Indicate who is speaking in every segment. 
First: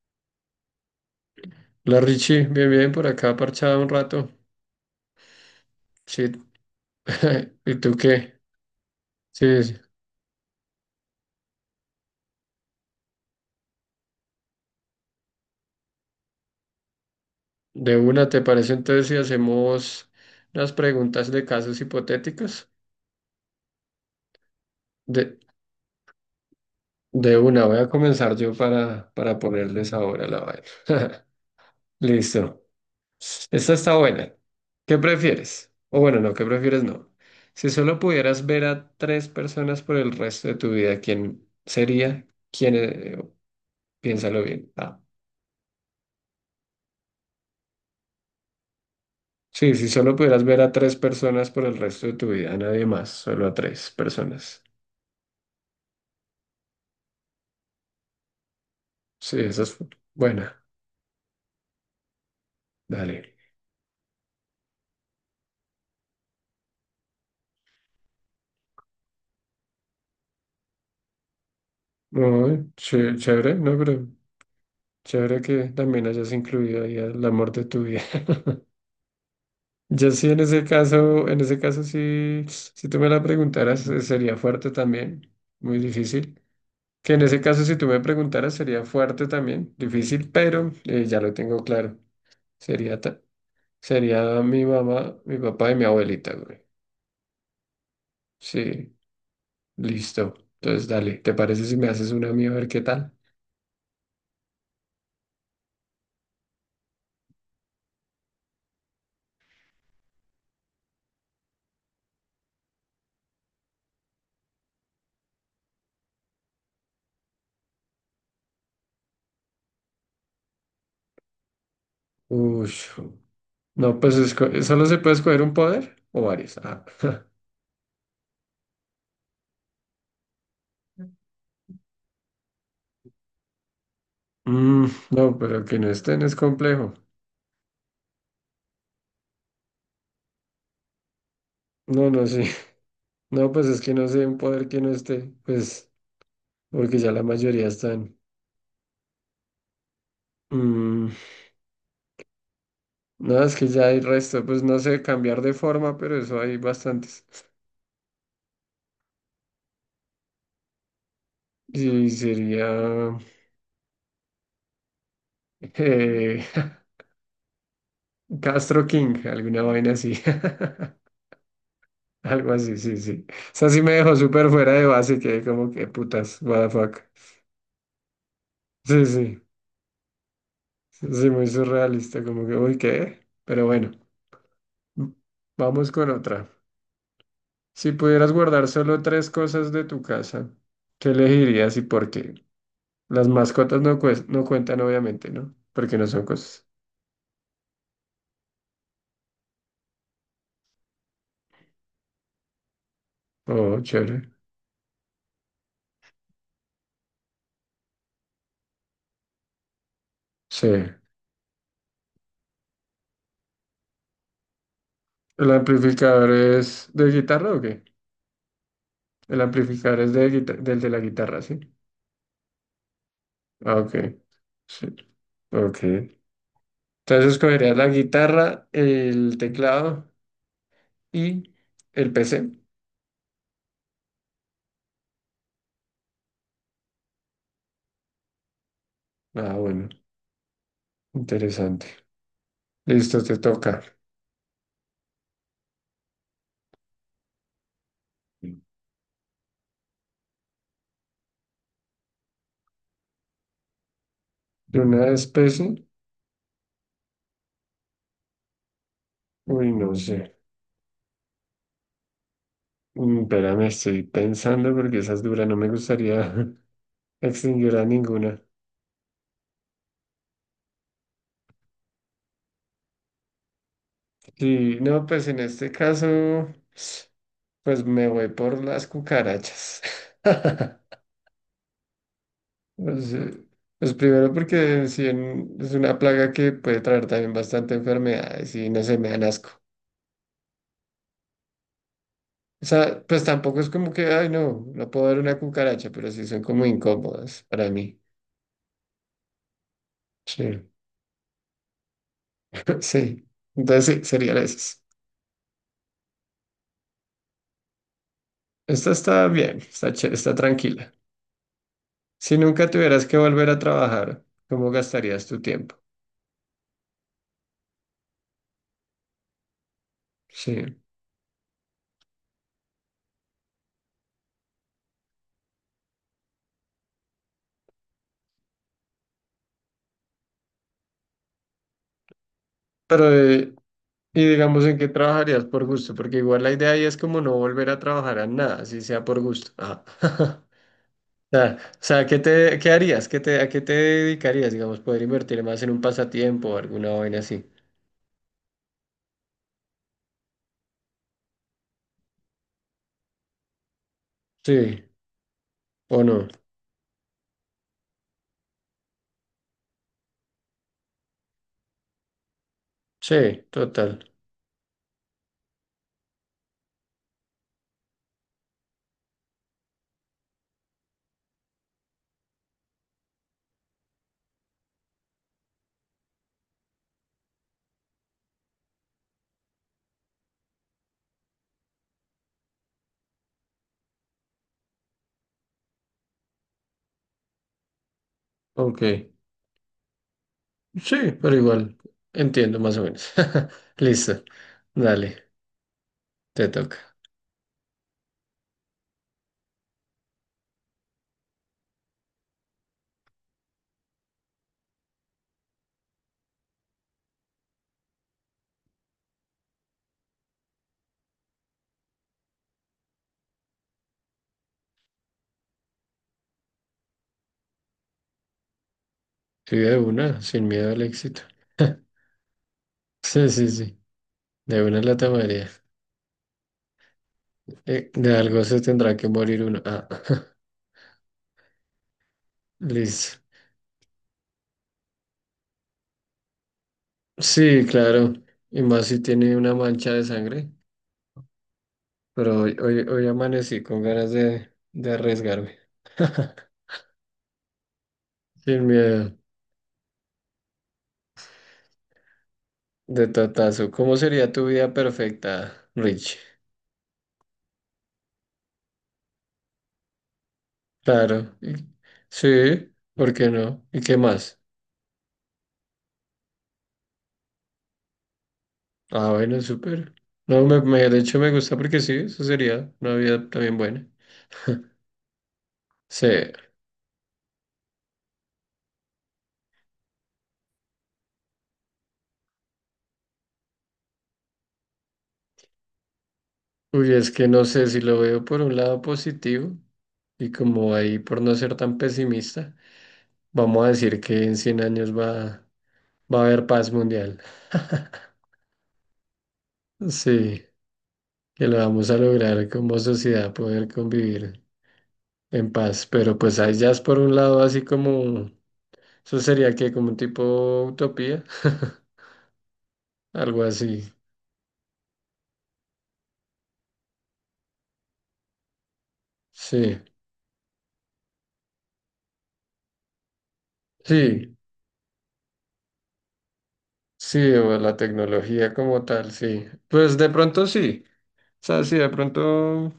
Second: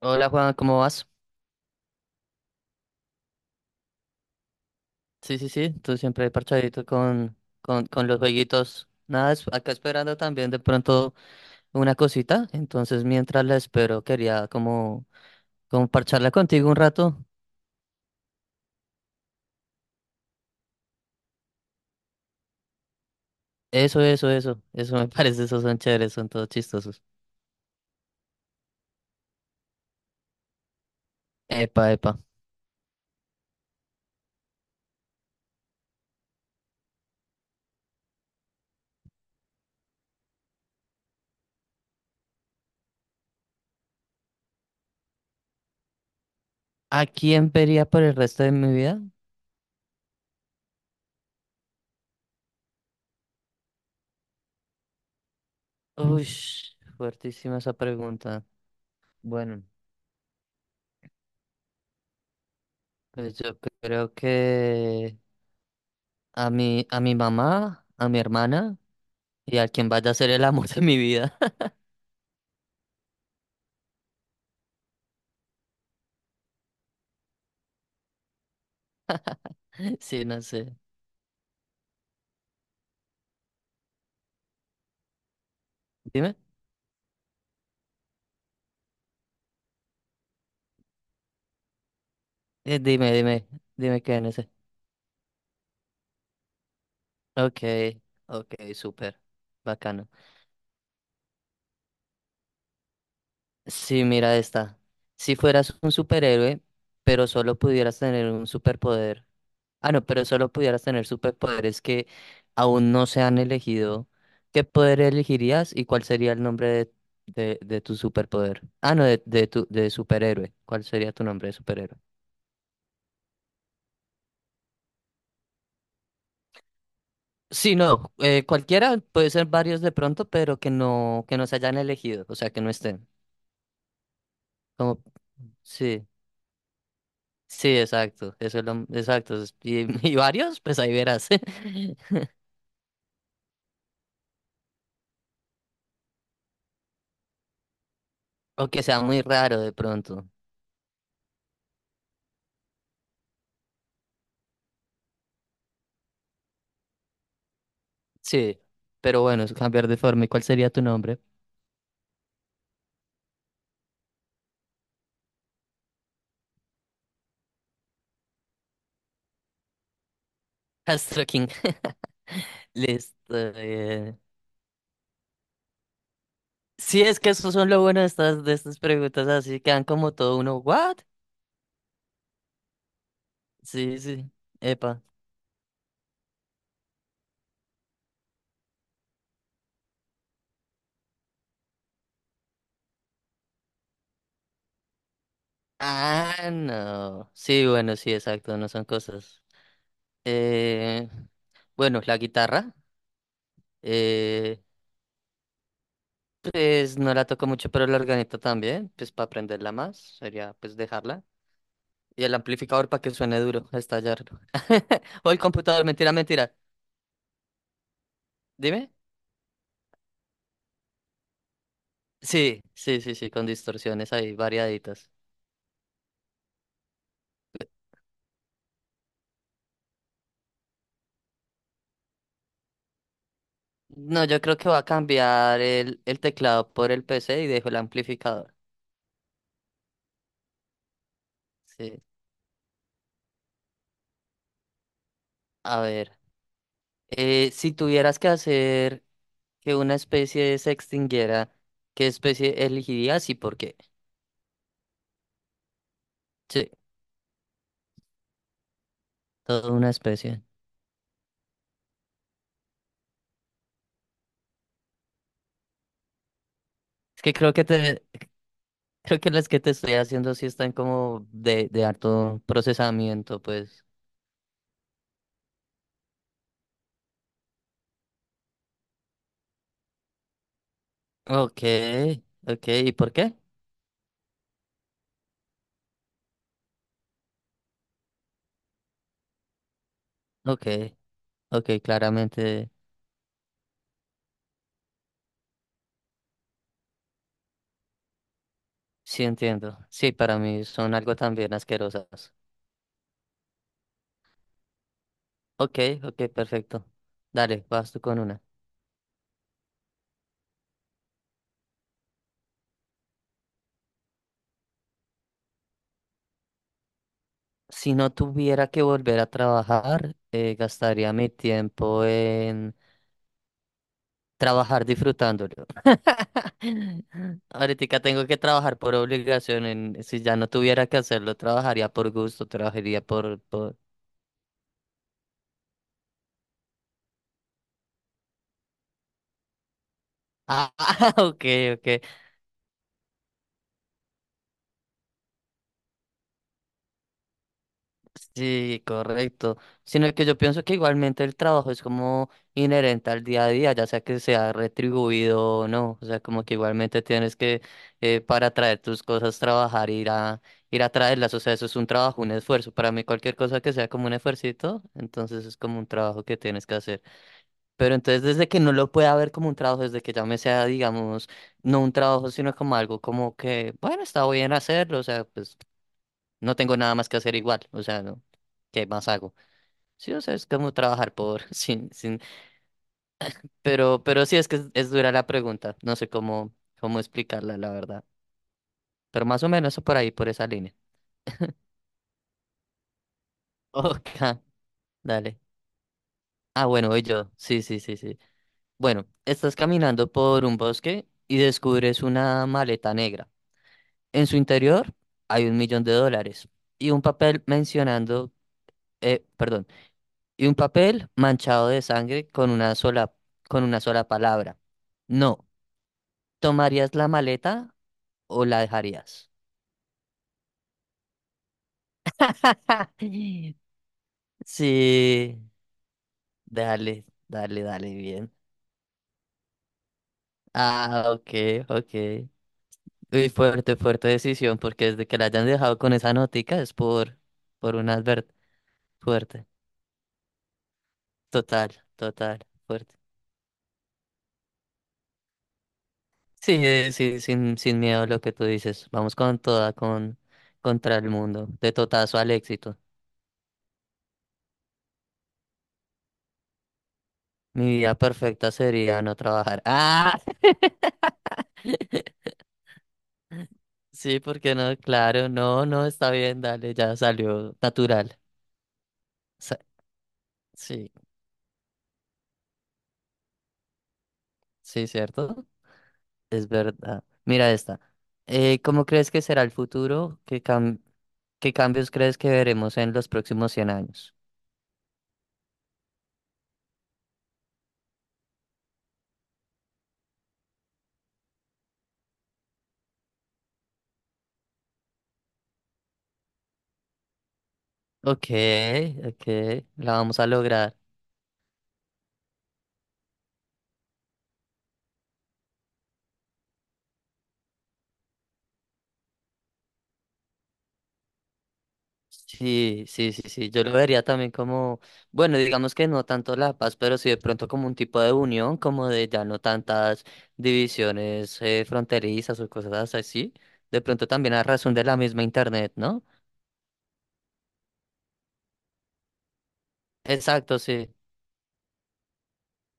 Speaker 1: Hola Juan, ¿cómo vas?
Speaker 2: La Richie, bien, bien, por acá parchada un rato.
Speaker 1: Sí, sí, sí, tú
Speaker 2: Sí.
Speaker 1: siempre parchadito con,
Speaker 2: ¿Y
Speaker 1: con,
Speaker 2: tú
Speaker 1: con los
Speaker 2: qué?
Speaker 1: jueguitos. Nada,
Speaker 2: Sí,
Speaker 1: acá
Speaker 2: sí.
Speaker 1: esperando también de pronto una cosita. Entonces, mientras la espero, quería como parcharla contigo un rato.
Speaker 2: De una. ¿Te parece entonces si hacemos unas preguntas de casos hipotéticos?
Speaker 1: Eso, eso, eso. Eso me
Speaker 2: De,
Speaker 1: parece, esos son chéveres, son todos chistosos.
Speaker 2: de una, voy a comenzar yo para ponerles ahora la vaina.
Speaker 1: Epa, epa.
Speaker 2: Listo. Esta está buena. ¿Qué prefieres? O bueno, no, ¿qué prefieres? No. Si solo pudieras ver a tres personas por el resto de tu vida, ¿quién sería? ¿Quién? Piénsalo bien. Ah.
Speaker 1: ¿A quién vería por el resto de mi vida?
Speaker 2: Sí, si solo pudieras ver a tres personas por el resto de tu vida, a nadie más, solo a tres personas.
Speaker 1: Uy, fuertísima esa pregunta.
Speaker 2: Sí, esa
Speaker 1: Bueno,
Speaker 2: es buena. Dale.
Speaker 1: pues yo creo que a mi mamá, a mi hermana. Y a quien vaya a ser el amor de mi vida.
Speaker 2: Muy chévere, no, pero chévere que también hayas incluido ahí el amor de tu vida. Yo
Speaker 1: Sí,
Speaker 2: sí,
Speaker 1: no sé.
Speaker 2: en ese caso sí, si tú me la preguntaras, sería fuerte también, muy
Speaker 1: Dime,
Speaker 2: difícil. Que en ese caso, si tú me preguntaras, sería fuerte también, difícil, pero ya lo tengo claro.
Speaker 1: eh,
Speaker 2: Sería,
Speaker 1: dime,
Speaker 2: ta-
Speaker 1: dime, dime qué en
Speaker 2: Sería
Speaker 1: ese.
Speaker 2: mi mamá, mi papá y mi abuelita, güey.
Speaker 1: Ok, ok,
Speaker 2: Sí,
Speaker 1: súper. Bacano.
Speaker 2: listo. Entonces, dale, ¿te parece si me haces una a mí a ver qué tal?
Speaker 1: Sí, mira esta. Si fueras un superhéroe, pero solo pudieras tener un superpoder. Ah, no, pero solo pudieras tener superpoderes que aún no se han elegido. ¿Qué poder elegirías y cuál sería el nombre de tu superpoder? Ah, no, de tu de superhéroe. ¿Cuál sería tu nombre de superhéroe?
Speaker 2: Uy, no, pues solo se puede escoger un poder o varios. Ah.
Speaker 1: Sí, no, cualquiera, puede ser varios de pronto, pero que no se hayan elegido, o sea, que no estén.
Speaker 2: Mm,
Speaker 1: Como,
Speaker 2: no, pero que no
Speaker 1: sí,
Speaker 2: estén es complejo.
Speaker 1: sí, exacto, eso es lo, exacto. Y, y varios, pues ahí verás.
Speaker 2: No, no, sí. No, pues es que no sé un poder que no esté, pues porque ya la mayoría están.
Speaker 1: O que sea muy raro de pronto.
Speaker 2: Mm, No, es que ya hay resto, pues no sé, cambiar de forma, pero eso hay bastantes.
Speaker 1: Sí, pero bueno, es cambiar de forma. ¿Y cuál sería tu nombre?
Speaker 2: Y sería eh, Castro King, alguna vaina así.
Speaker 1: Astro King.
Speaker 2: Algo así, sí, sí. O
Speaker 1: Listo.
Speaker 2: sea, sí me dejó
Speaker 1: eh.
Speaker 2: súper fuera de base, que como que putas, what the fuck.
Speaker 1: Sí, es que eso son lo bueno de de estas
Speaker 2: Sí, sí,
Speaker 1: preguntas, así quedan como todo uno, ¿what?
Speaker 2: sí, muy surrealista, como que, uy, ¿qué? Pero bueno,
Speaker 1: Sí, sí, epa.
Speaker 2: m- vamos con otra. Si pudieras guardar solo tres cosas de tu casa, ¿qué elegirías y por qué? Las mascotas no, no cuentan, obviamente, ¿no? Porque no son
Speaker 1: Ah,
Speaker 2: cosas.
Speaker 1: no. Sí, bueno, sí, exacto, no son cosas. Eh, bueno, la guitarra,
Speaker 2: Oh, chévere.
Speaker 1: eh, pues no la toco mucho, pero la organeta también, pues para aprenderla más, sería
Speaker 2: Sí.
Speaker 1: pues dejarla. Y el amplificador para que suene duro, estallarlo. O el
Speaker 2: ¿El
Speaker 1: computador, mentira,
Speaker 2: amplificador
Speaker 1: mentira.
Speaker 2: es de guitarra o qué?
Speaker 1: Dime.
Speaker 2: El amplificador es de del de la guitarra, ¿sí?
Speaker 1: Sí, sí, sí, sí, con
Speaker 2: Ah, ok.
Speaker 1: distorsiones ahí
Speaker 2: Sí.
Speaker 1: variaditas.
Speaker 2: Ok. Entonces escogerías la guitarra, el teclado y el PC.
Speaker 1: No, yo creo que voy a cambiar el teclado por el PC y dejo el amplificador.
Speaker 2: Ah, bueno. Interesante.
Speaker 1: Sí.
Speaker 2: Listo, te toca.
Speaker 1: A ver, si tuvieras que hacer que una especie se extinguiera, ¿qué especie elegirías y por qué?
Speaker 2: ¿De una especie?
Speaker 1: Sí,
Speaker 2: Uy,
Speaker 1: toda una
Speaker 2: no sé.
Speaker 1: especie.
Speaker 2: Espérame, estoy pensando porque esas duras no me gustaría
Speaker 1: Es que creo que
Speaker 2: extinguir a ninguna.
Speaker 1: creo que las que te estoy haciendo sí están como de harto procesamiento, pues.
Speaker 2: Sí, no, pues en este caso. Pues me voy por las cucarachas.
Speaker 1: Ok, ok, ¿y
Speaker 2: Pues,
Speaker 1: por qué?
Speaker 2: pues primero porque si en- es una plaga que puede traer también bastante enfermedades y no se me dan asco.
Speaker 1: Ok, ok,
Speaker 2: O
Speaker 1: claramente
Speaker 2: sea, pues tampoco es como que, ay, no, no puedo ver una cucaracha, pero sí son como incómodas para mí.
Speaker 1: sí entiendo. Sí, para
Speaker 2: Sí.
Speaker 1: mí son algo también asquerosas.
Speaker 2: Sí. Entonces sí, sería la esas.
Speaker 1: Ok, ok, perfecto. Dale, vas tú con una.
Speaker 2: Esta está bien, está chévere, está tranquila. Si nunca tuvieras que volver a trabajar, ¿cómo gastarías tu tiempo?
Speaker 1: Si no tuviera que volver a trabajar,
Speaker 2: Sí.
Speaker 1: gastaría mi tiempo. Trabajar disfrutándolo. Ahorita tengo que trabajar por obligación. Si ya no tuviera que hacerlo, trabajaría por gusto,
Speaker 2: Pero, y digamos, ¿en qué trabajarías por gusto? Porque igual la idea ahí es como no volver a trabajar a nada, si sea por gusto. Ajá.
Speaker 1: Ah, ok,
Speaker 2: O
Speaker 1: ok.
Speaker 2: sea, ¿qué te, qué harías? ¿Qué te, a qué te dedicarías? Digamos, poder invertir más en un pasatiempo o alguna vaina así.
Speaker 1: Sí, correcto. Sino que yo pienso que igualmente el trabajo es como inherente al día a día, ya sea que sea
Speaker 2: Sí,
Speaker 1: retribuido o no.
Speaker 2: o
Speaker 1: O sea,
Speaker 2: no.
Speaker 1: como que igualmente para traer tus cosas, trabajar, ir a traerlas. O sea, eso es un trabajo, un esfuerzo. Para mí, cualquier
Speaker 2: Sí,
Speaker 1: cosa que sea como
Speaker 2: total.
Speaker 1: un esfuercito, entonces es como un trabajo que tienes que hacer. Pero entonces desde que no lo pueda ver como un trabajo, desde que ya me sea, digamos, no un trabajo, sino como algo como que, bueno, está bien hacerlo, o sea, pues no tengo nada más que hacer igual, o sea, no, ¿qué más hago? Sí, o sea, es como trabajar por, sin, sin, pero sí es que es dura la pregunta, no sé cómo explicarla, la verdad.
Speaker 2: Ok.
Speaker 1: Pero más o menos por ahí, por esa línea.
Speaker 2: Sí, pero igual entiendo más o menos.
Speaker 1: Ok,
Speaker 2: Listo. Dale,
Speaker 1: dale.
Speaker 2: te
Speaker 1: Ah,
Speaker 2: toca.
Speaker 1: bueno, voy yo. Sí, sí, sí, sí. Bueno, estás caminando por un bosque y descubres una maleta negra. En su interior hay un millón de dólares y un papel eh, perdón, y un papel manchado de sangre con con una sola palabra. No, ¿tomarías la maleta o la dejarías?
Speaker 2: Sí, de una, sin miedo al éxito. Sí, sí, sí. De una la
Speaker 1: Sí,
Speaker 2: tomaría.
Speaker 1: dale, dale,
Speaker 2: De,
Speaker 1: dale,
Speaker 2: de
Speaker 1: bien.
Speaker 2: algo se tendrá que morir uno. Ah.
Speaker 1: Ah, ok, ok.
Speaker 2: Listo.
Speaker 1: Uy, fuerte, fuerte decisión, porque desde que la hayan dejado con esa notica
Speaker 2: Sí,
Speaker 1: por una
Speaker 2: claro.
Speaker 1: advert
Speaker 2: Y más si tiene
Speaker 1: fuerte.
Speaker 2: una mancha de sangre.
Speaker 1: Total,
Speaker 2: Pero
Speaker 1: total,
Speaker 2: hoy, hoy,
Speaker 1: fuerte.
Speaker 2: hoy amanecí con ganas de arriesgarme.
Speaker 1: Sí, sí, sin miedo a lo que tú
Speaker 2: Sin
Speaker 1: dices.
Speaker 2: miedo.
Speaker 1: Vamos con toda, contra el mundo, de totazo al éxito.
Speaker 2: De totazo. ¿Cómo sería tu vida perfecta, Rich?
Speaker 1: Mi vida perfecta sería no trabajar. Ah,
Speaker 2: Claro. Sí, ¿por qué no? ¿Y qué
Speaker 1: sí,
Speaker 2: más?
Speaker 1: porque no? Claro, no, no, está bien, dale, ya salió natural.
Speaker 2: Ah, bueno,
Speaker 1: Sa-
Speaker 2: súper. No,
Speaker 1: sí,
Speaker 2: de hecho me gusta porque sí, eso sería una vida también buena.
Speaker 1: sí, ¿cierto?
Speaker 2: Sí.
Speaker 1: Es verdad. Mira esta. ¿Cómo crees que será el futuro? ¿Qué cambios crees que veremos en los próximos 100 años?
Speaker 2: Uy, es que no sé si lo veo por un lado positivo y como ahí por no ser tan pesimista. Vamos a decir que en 100 años va a haber paz mundial.
Speaker 1: Ok, ok, la vamos a
Speaker 2: Sí,
Speaker 1: lograr.
Speaker 2: que lo vamos a lograr como sociedad poder convivir en paz. Pero pues ahí ya es por un lado así como, eso sería que como un tipo utopía,
Speaker 1: Sí, sí, sí,
Speaker 2: algo
Speaker 1: sí. Yo lo
Speaker 2: así.
Speaker 1: vería también como, bueno, digamos que no tanto la paz, pero sí de pronto como un tipo de unión, como de ya no
Speaker 2: Sí,
Speaker 1: tantas divisiones fronterizas o cosas así. De pronto también
Speaker 2: sí,
Speaker 1: a razón de la misma internet, ¿no?
Speaker 2: sí, o la tecnología como tal, sí. Pues de pronto
Speaker 1: Exacto,
Speaker 2: sí.
Speaker 1: sí.
Speaker 2: O sea, sí, de pronto,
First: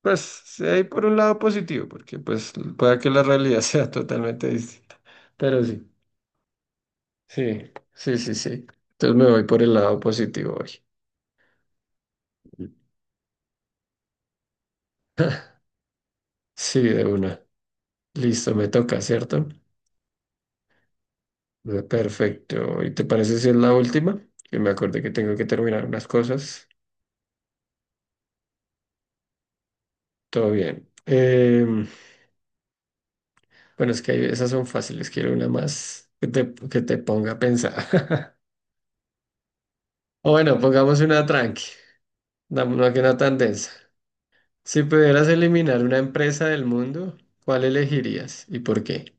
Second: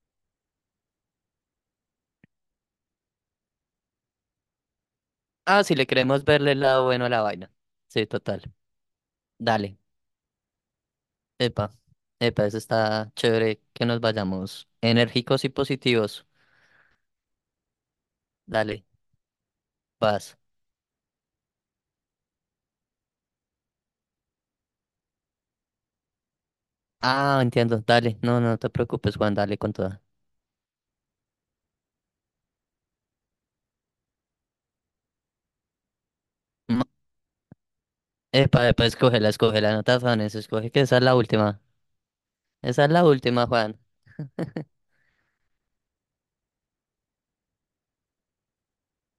Speaker 2: pues sí hay por un lado positivo, porque pues pueda que la realidad sea totalmente distinta. Pero
Speaker 1: Ah, si
Speaker 2: sí.
Speaker 1: le queremos verle el lado bueno a la vaina.
Speaker 2: Sí,
Speaker 1: Sí,
Speaker 2: sí, sí,
Speaker 1: total.
Speaker 2: sí. Entonces me voy por el
Speaker 1: Dale.
Speaker 2: lado positivo hoy.
Speaker 1: Epa. Epa, eso está chévere que nos vayamos enérgicos y positivos.
Speaker 2: Sí, de una. Listo, me
Speaker 1: Dale,
Speaker 2: toca, ¿cierto?
Speaker 1: paz.
Speaker 2: Perfecto. ¿Y te parece si es la última? Que me acordé que tengo que terminar unas cosas.
Speaker 1: Ah, entiendo. Dale. No, no te preocupes, Juan. Dale con toda.
Speaker 2: Todo bien. Bueno, es que esas son fáciles. Quiero una más que te ponga a pensar.
Speaker 1: Epa, epa, escógela, escógela, no te
Speaker 2: O
Speaker 1: afanes,
Speaker 2: bueno,
Speaker 1: escoge que esa
Speaker 2: pongamos
Speaker 1: es la
Speaker 2: una
Speaker 1: última.
Speaker 2: tranqui. Una
Speaker 1: Esa es
Speaker 2: una que
Speaker 1: la
Speaker 2: no tan
Speaker 1: última,
Speaker 2: densa.
Speaker 1: Juan.
Speaker 2: Si pudieras eliminar una empresa del mundo, ¿cuál elegirías y por qué?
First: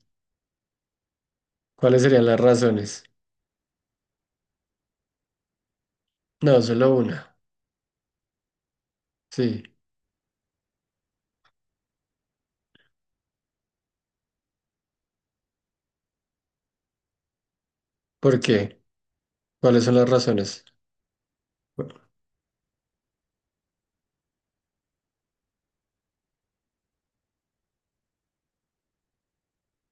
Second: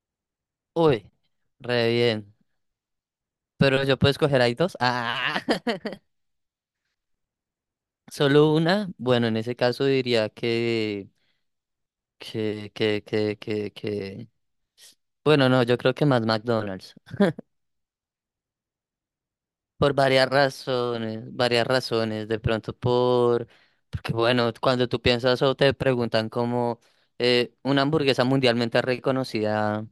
Speaker 1: Uy, re
Speaker 2: ¿Cuáles serían
Speaker 1: bien.
Speaker 2: las razones?
Speaker 1: Pero yo puedo escoger ahí dos. Ah,
Speaker 2: No, solo una.
Speaker 1: solo una. Bueno, en ese
Speaker 2: Sí.
Speaker 1: caso diría que, que. Bueno, no, yo creo que más McDonald's.
Speaker 2: ¿Por qué? ¿Cuáles son
Speaker 1: Por
Speaker 2: las
Speaker 1: varias
Speaker 2: razones?
Speaker 1: razones, varias razones. Porque bueno, cuando tú piensas o te preguntan como una hamburguesa mundialmente reconocida.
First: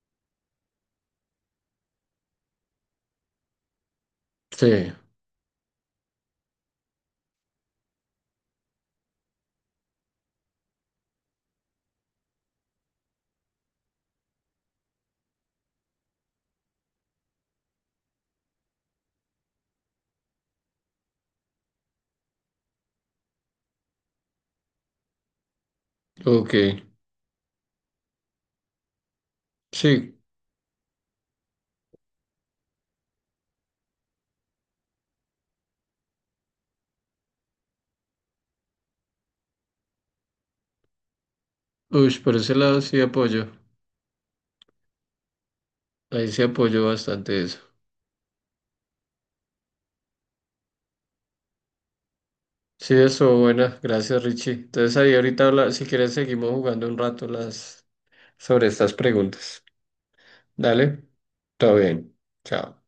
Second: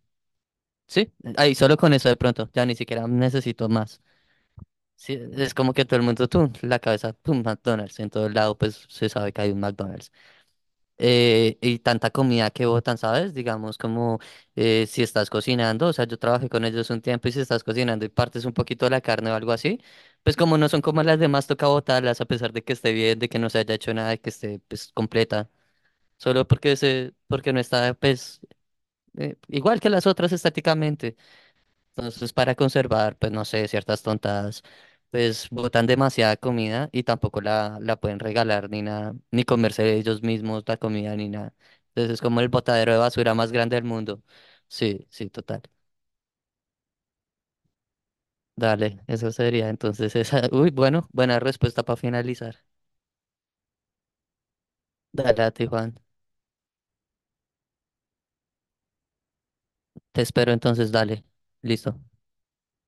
Speaker 1: Sí, ahí solo con eso de pronto, ya ni siquiera necesito más.
Speaker 2: Sí,
Speaker 1: Sí, es como que todo el mundo, tú, la cabeza, tú, McDonald's, en todo lado pues se sabe que hay un McDonald's. Y tanta comida que botan, ¿sabes? Digamos como si estás cocinando, o sea, yo trabajé con ellos un tiempo y si estás cocinando y partes un poquito de la carne o algo así, pues como no son como las demás, toca botarlas a pesar de que esté bien, de que no se haya hecho nada, de que esté pues completa,
Speaker 2: ok.
Speaker 1: porque no está pues igual que las
Speaker 2: Sí,
Speaker 1: otras estáticamente. Entonces, para conservar, pues no sé, ciertas tontadas, pues botan demasiada comida y tampoco la pueden regalar ni nada, ni comerse ellos mismos la comida ni nada. Entonces,
Speaker 2: uy,
Speaker 1: es
Speaker 2: por
Speaker 1: como el
Speaker 2: ese lado
Speaker 1: botadero de
Speaker 2: sí
Speaker 1: basura
Speaker 2: apoyo.
Speaker 1: más grande del mundo. Sí, sí, total.
Speaker 2: Ahí sí apoyo bastante eso.
Speaker 1: Dale, eso sería entonces esa. Uy, bueno, buena respuesta para finalizar.
Speaker 2: Sí, eso, buena. Gracias, Richie. Entonces ahí
Speaker 1: Dale
Speaker 2: ahorita
Speaker 1: a ti,
Speaker 2: habla, si
Speaker 1: Juan.
Speaker 2: quieres seguimos jugando un rato las sobre estas preguntas.
Speaker 1: Te espero entonces,
Speaker 2: Dale,
Speaker 1: dale.
Speaker 2: todo
Speaker 1: Listo.
Speaker 2: bien. Chao.